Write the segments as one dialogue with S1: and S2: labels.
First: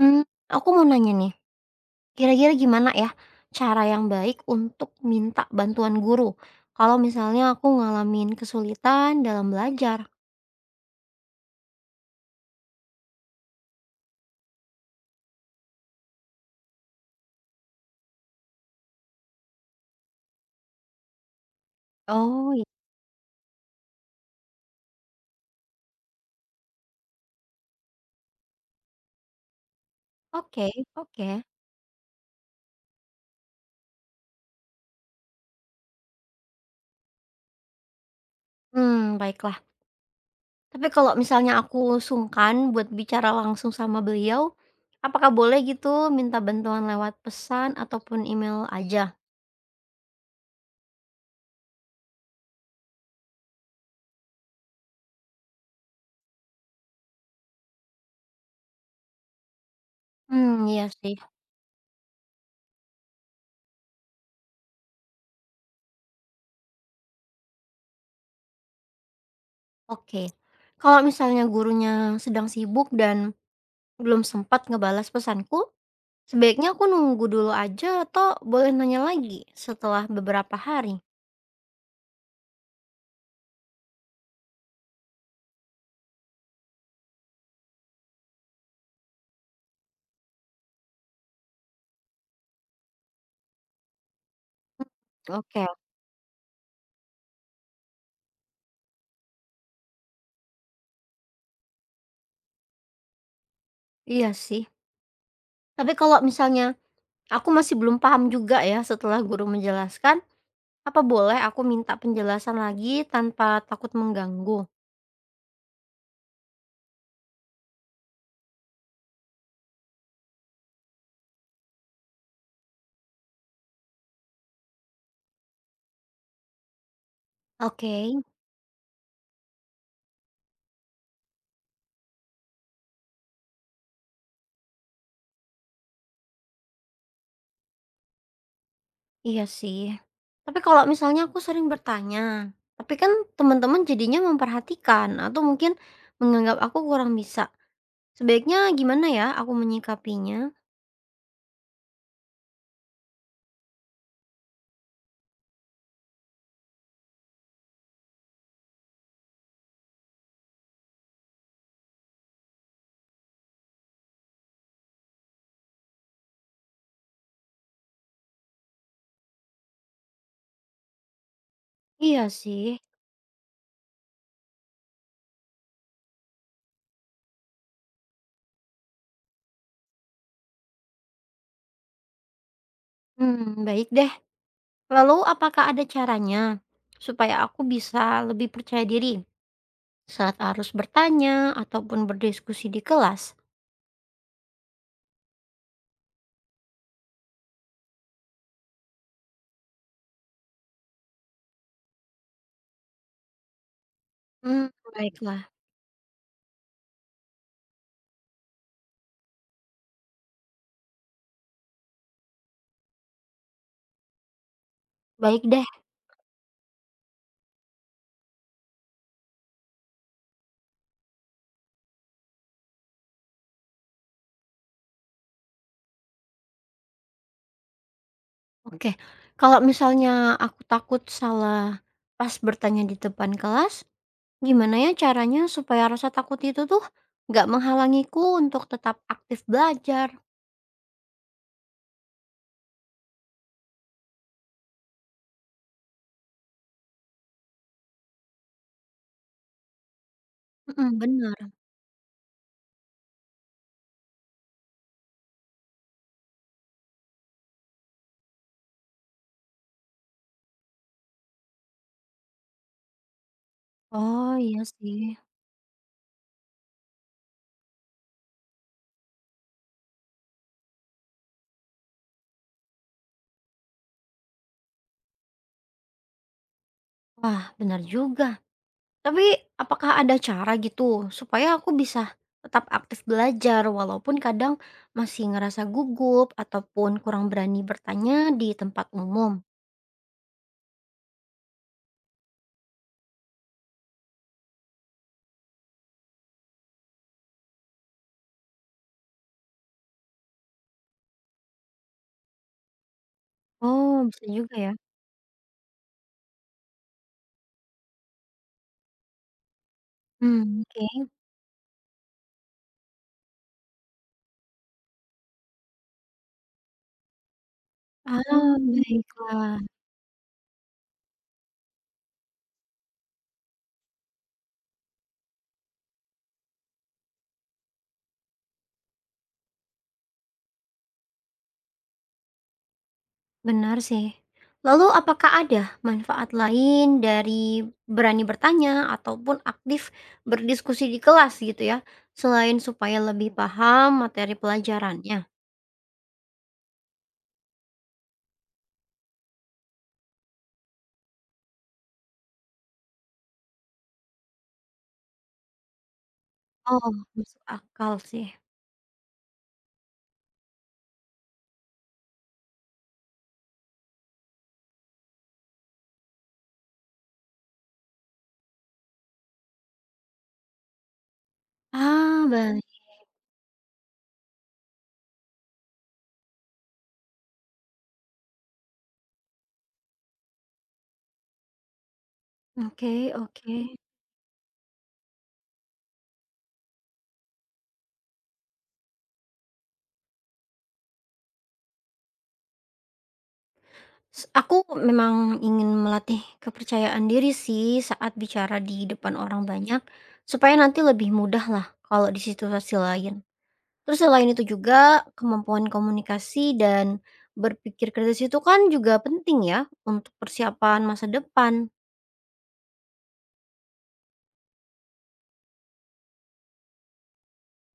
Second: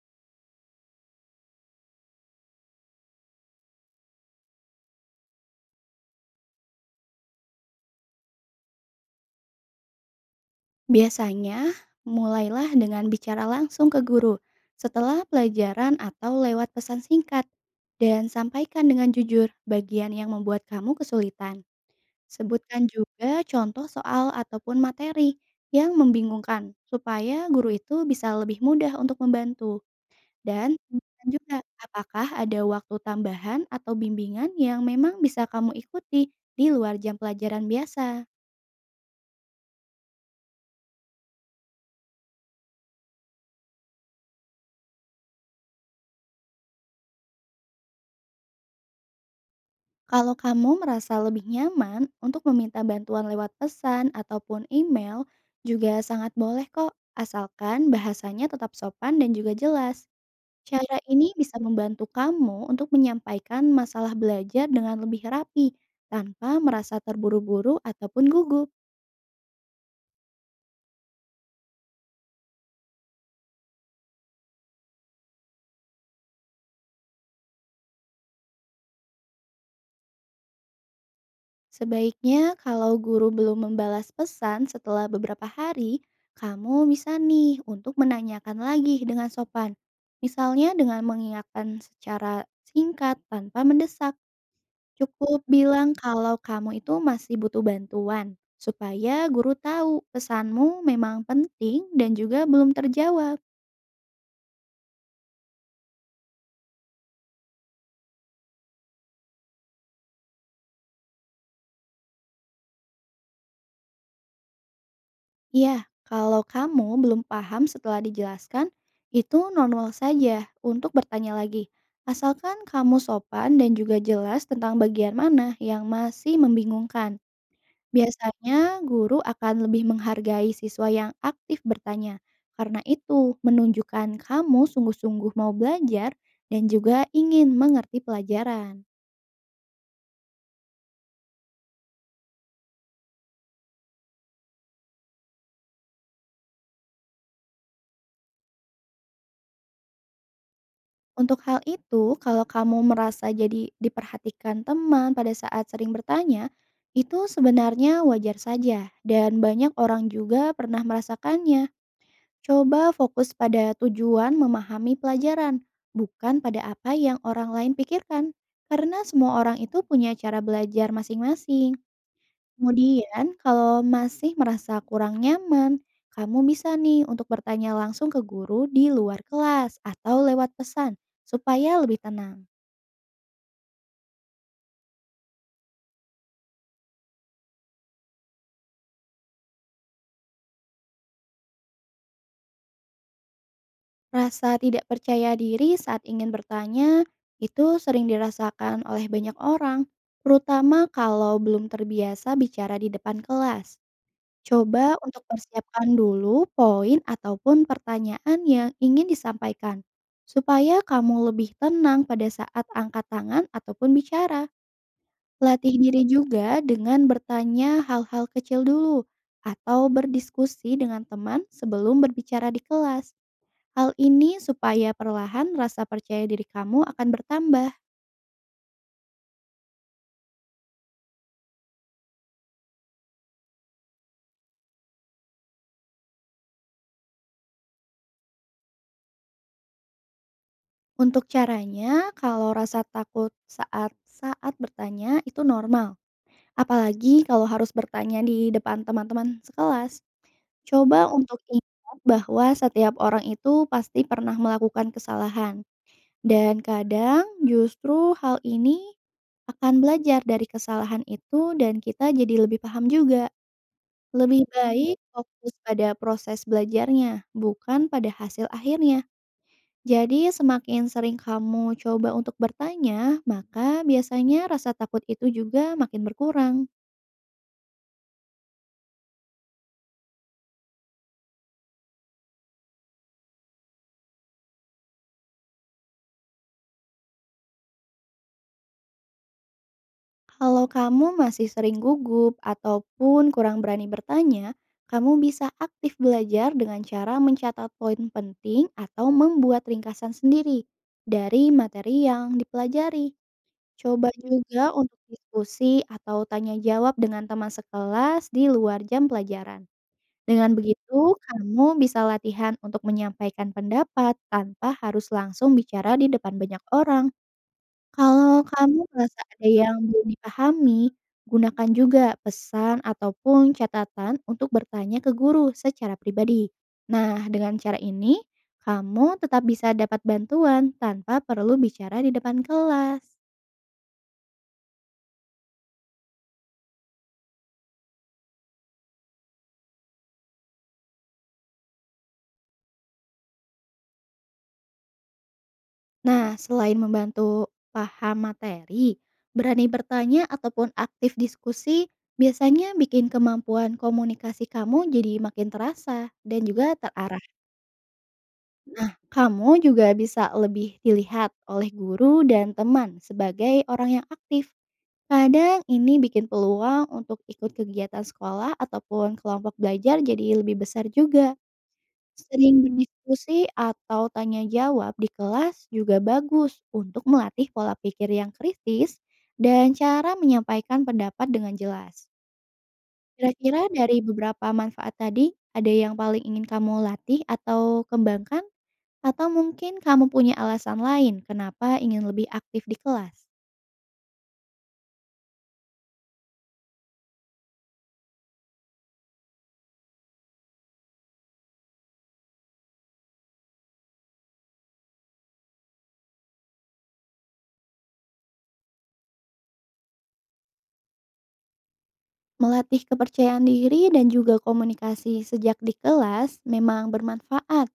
S1: Mmm, aku mau nanya nih, kira-kira gimana ya cara yang baik untuk minta bantuan guru, kalau misalnya aku ngalamin kesulitan dalam belajar?
S2: Biasanya, mulailah dengan bicara langsung ke guru setelah pelajaran atau lewat pesan singkat, dan sampaikan dengan jujur bagian yang membuat kamu kesulitan.
S1: Oh, ya.
S2: Sebutkan juga contoh soal ataupun materi yang membingungkan, supaya guru itu bisa lebih mudah untuk membantu.
S1: Oke
S2: Dan
S1: oke.
S2: tanyakan juga apakah ada waktu tambahan atau bimbingan yang memang bisa kamu ikuti di luar jam pelajaran biasa.
S1: Baiklah. Tapi kalau misalnya aku sungkan buat bicara langsung sama beliau, apakah boleh gitu minta bantuan lewat pesan ataupun email aja?
S2: Kalau kamu merasa lebih nyaman untuk meminta bantuan lewat pesan ataupun email, juga sangat boleh kok, asalkan bahasanya tetap sopan dan juga jelas.
S1: Iya
S2: Cara
S1: sih,
S2: ini bisa membantu kamu untuk menyampaikan masalah belajar dengan lebih rapi, tanpa merasa terburu-buru ataupun gugup.
S1: oke. Kalau misalnya gurunya sedang sibuk dan belum sempat ngebalas pesanku, sebaiknya aku nunggu dulu aja atau boleh nanya lagi setelah beberapa hari?
S2: Sebaiknya kalau guru belum membalas pesan setelah beberapa hari, kamu bisa nih untuk menanyakan lagi dengan sopan. Misalnya dengan mengingatkan secara singkat tanpa mendesak. Cukup
S1: Oke,
S2: bilang kalau kamu itu masih butuh bantuan, supaya guru tahu pesanmu memang penting dan juga belum terjawab.
S1: iya sih. Tapi kalau misalnya aku masih belum paham juga ya setelah guru menjelaskan, apa boleh aku minta penjelasan lagi tanpa takut mengganggu?
S2: Iya, kalau kamu belum paham setelah dijelaskan, itu normal saja untuk bertanya lagi. Asalkan kamu sopan dan juga jelas tentang bagian mana yang masih membingungkan.
S1: Oke,
S2: Biasanya guru akan lebih menghargai siswa yang aktif bertanya. Karena itu menunjukkan kamu sungguh-sungguh mau belajar dan juga ingin mengerti pelajaran.
S1: iya sih. Tapi kalau misalnya aku sering bertanya, tapi kan teman-teman jadinya memperhatikan atau mungkin menganggap aku kurang bisa. Sebaiknya gimana ya aku menyikapinya?
S2: Untuk hal itu, kalau kamu merasa jadi diperhatikan teman pada saat sering bertanya, itu sebenarnya wajar saja, dan banyak orang juga pernah merasakannya. Coba fokus pada tujuan memahami pelajaran, bukan pada apa yang orang lain pikirkan, karena semua orang itu punya cara belajar masing-masing.
S1: Iya sih.
S2: Kemudian, kalau masih merasa kurang nyaman, kamu bisa nih untuk bertanya langsung ke guru di luar kelas atau lewat pesan supaya lebih tenang.
S1: Hmm, baik deh. Lalu apakah ada caranya supaya aku bisa lebih percaya diri saat harus bertanya ataupun berdiskusi di kelas?
S2: Rasa tidak percaya diri saat ingin bertanya itu sering dirasakan oleh banyak orang, terutama kalau belum terbiasa bicara di depan kelas.
S1: Hmm,
S2: Coba untuk
S1: baiklah.
S2: persiapkan dulu poin ataupun pertanyaan yang ingin disampaikan, supaya kamu lebih tenang pada saat angkat tangan ataupun bicara.
S1: Baik deh,
S2: Latih diri juga dengan bertanya hal-hal kecil dulu, atau berdiskusi dengan teman sebelum berbicara di kelas. Hal ini supaya perlahan rasa percaya diri kamu akan bertambah.
S1: oke. Kalau misalnya aku takut salah pas bertanya di depan kelas, gimana ya caranya supaya rasa takut itu tuh nggak menghalangiku untuk tetap aktif belajar?
S2: Untuk caranya, kalau rasa takut saat saat bertanya itu normal. Apalagi kalau harus bertanya di depan teman-teman sekelas.
S1: Mm,
S2: Coba
S1: benar.
S2: untuk ingat bahwa setiap orang itu pasti pernah melakukan kesalahan, dan kadang justru hal ini akan belajar dari kesalahan itu dan kita jadi lebih paham juga.
S1: Oh
S2: Lebih
S1: iya
S2: baik
S1: sih,
S2: fokus pada proses belajarnya, bukan pada hasil akhirnya. Jadi semakin sering kamu coba untuk bertanya, maka biasanya rasa takut itu juga makin berkurang.
S1: wah benar juga. Tapi, apakah ada cara gitu, supaya aku bisa tetap aktif belajar walaupun kadang masih ngerasa gugup ataupun kurang berani bertanya di tempat umum?
S2: Kalau kamu masih sering gugup ataupun kurang berani bertanya, kamu bisa aktif belajar dengan cara mencatat poin penting atau membuat ringkasan sendiri dari materi yang dipelajari.
S1: Oh,
S2: Coba
S1: bisa juga ya?
S2: juga untuk diskusi atau tanya jawab dengan teman sekelas di luar jam pelajaran. Dengan
S1: Oke.
S2: begitu, kamu bisa latihan untuk menyampaikan pendapat tanpa harus langsung bicara di depan banyak orang. Kalau
S1: Ah,
S2: kamu merasa ada
S1: baiklah,
S2: yang belum dipahami, gunakan juga pesan ataupun catatan untuk bertanya ke guru secara pribadi. Nah, dengan cara ini, kamu tetap bisa dapat bantuan tanpa perlu bicara di depan kelas.
S1: benar sih. Lalu apakah ada manfaat lain dari berani bertanya ataupun aktif berdiskusi di kelas gitu ya, selain supaya lebih paham materi pelajarannya?
S2: Nah, selain membantu paham materi, berani bertanya ataupun aktif diskusi biasanya bikin kemampuan komunikasi kamu jadi makin terasa dan juga
S1: Oh,
S2: terarah.
S1: masuk akal sih.
S2: Kamu juga bisa lebih dilihat oleh guru dan teman sebagai orang yang aktif. Kadang ini bikin peluang untuk ikut kegiatan sekolah ataupun kelompok belajar jadi lebih besar juga.
S1: Ah,
S2: Sering
S1: baik.
S2: berdiskusi atau tanya jawab di kelas juga bagus untuk melatih pola pikir yang kritis dan cara menyampaikan pendapat dengan jelas.
S1: Oke oke.
S2: Kira-kira dari beberapa manfaat tadi, ada yang paling ingin kamu latih atau kembangkan? Atau mungkin kamu punya alasan lain kenapa ingin lebih aktif di kelas?
S1: Aku memang ingin melatih kepercayaan diri sih saat bicara di depan orang banyak, supaya nanti lebih mudah lah kalau di situasi lain. Terus selain itu juga kemampuan komunikasi dan berpikir kritis itu kan juga penting ya untuk persiapan masa depan.
S2: Melatih kepercayaan diri dan juga komunikasi sejak di kelas memang bermanfaat.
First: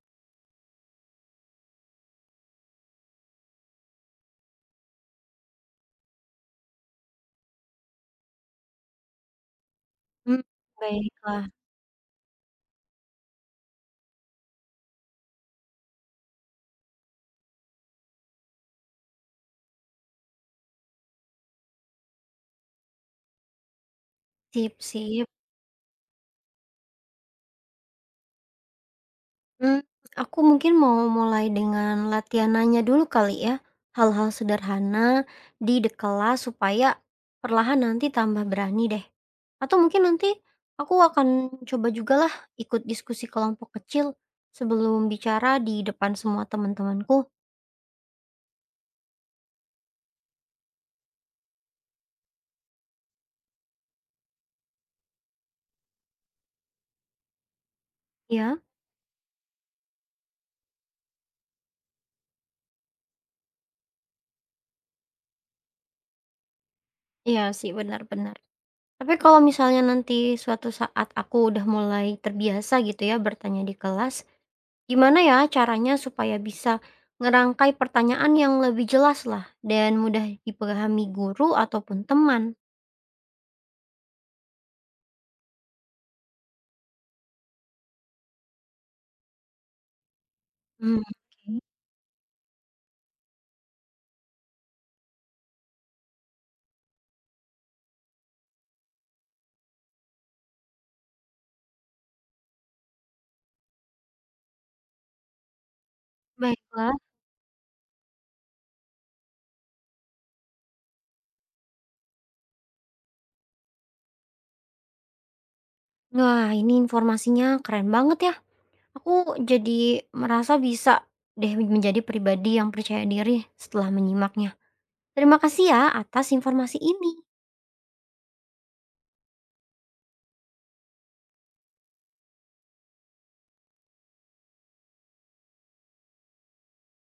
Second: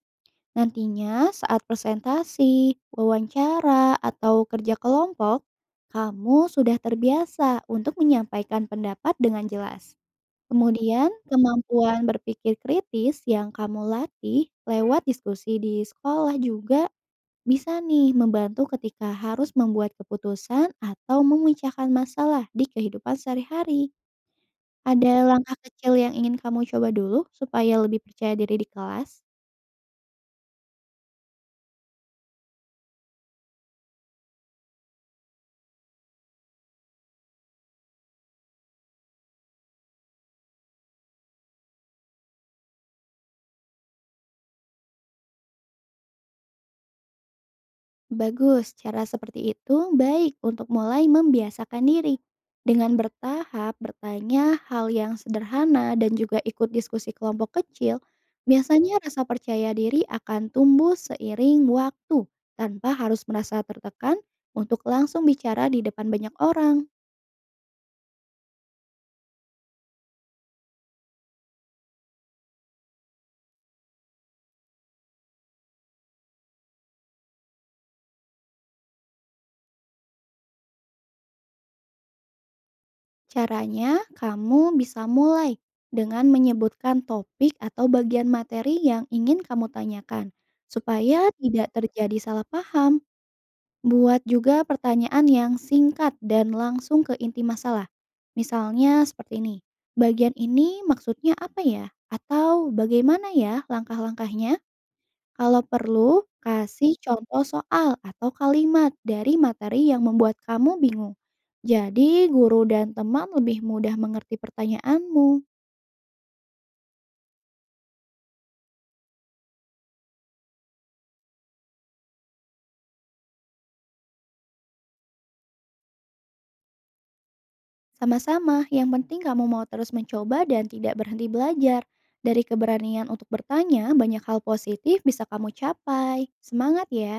S2: Nantinya saat presentasi, wawancara, atau kerja kelompok, kamu sudah terbiasa untuk menyampaikan pendapat dengan jelas.
S1: Mmm,
S2: Kemudian,
S1: Baiklah,
S2: kemampuan berpikir kritis yang kamu latih lewat diskusi di sekolah juga bisa nih membantu ketika harus membuat keputusan atau memecahkan masalah di kehidupan sehari-hari.
S1: sip
S2: Ada
S1: sip.
S2: langkah kecil yang ingin kamu coba dulu supaya lebih percaya diri di kelas?
S1: Mmm, aku mungkin mau mulai dengan latihan nanya dulu kali ya, hal-hal sederhana di kelas supaya perlahan nanti tambah berani deh. Atau mungkin nanti aku akan coba jugalah ikut diskusi kelompok kecil sebelum bicara di depan semua teman-temanku.
S2: Bagus, cara seperti itu baik untuk mulai membiasakan diri. Dengan bertahap bertanya hal yang sederhana dan juga ikut diskusi kelompok kecil,
S1: Iya,
S2: biasanya rasa percaya diri akan tumbuh seiring waktu tanpa harus merasa tertekan untuk langsung bicara di depan banyak orang.
S1: iya sih, benar benar. Tapi kalau misalnya nanti suatu saat aku udah mulai terbiasa gitu ya bertanya di kelas, gimana ya caranya supaya bisa ngerangkai pertanyaan yang lebih jelas lah dan mudah dipahami guru ataupun teman?
S2: Caranya, kamu bisa mulai dengan menyebutkan topik atau bagian materi yang ingin kamu tanyakan,
S1: Hmm,
S2: supaya
S1: oke.
S2: tidak terjadi salah paham. Buat juga pertanyaan yang singkat dan langsung ke inti masalah. Misalnya seperti ini, bagian ini maksudnya apa ya? Atau bagaimana ya langkah-langkahnya? Kalau perlu,
S1: Baiklah.
S2: kasih contoh soal atau kalimat dari materi yang membuat kamu bingung. Jadi guru dan teman lebih mudah mengerti pertanyaanmu.
S1: Wah, ini informasinya keren banget ya. Aku jadi merasa bisa deh menjadi pribadi yang percaya diri setelah menyimaknya. Terima kasih ya atas informasi ini.
S2: Sama-sama, yang penting kamu mau terus mencoba dan tidak berhenti belajar. Dari keberanian untuk bertanya, banyak hal positif bisa kamu capai. Semangat ya!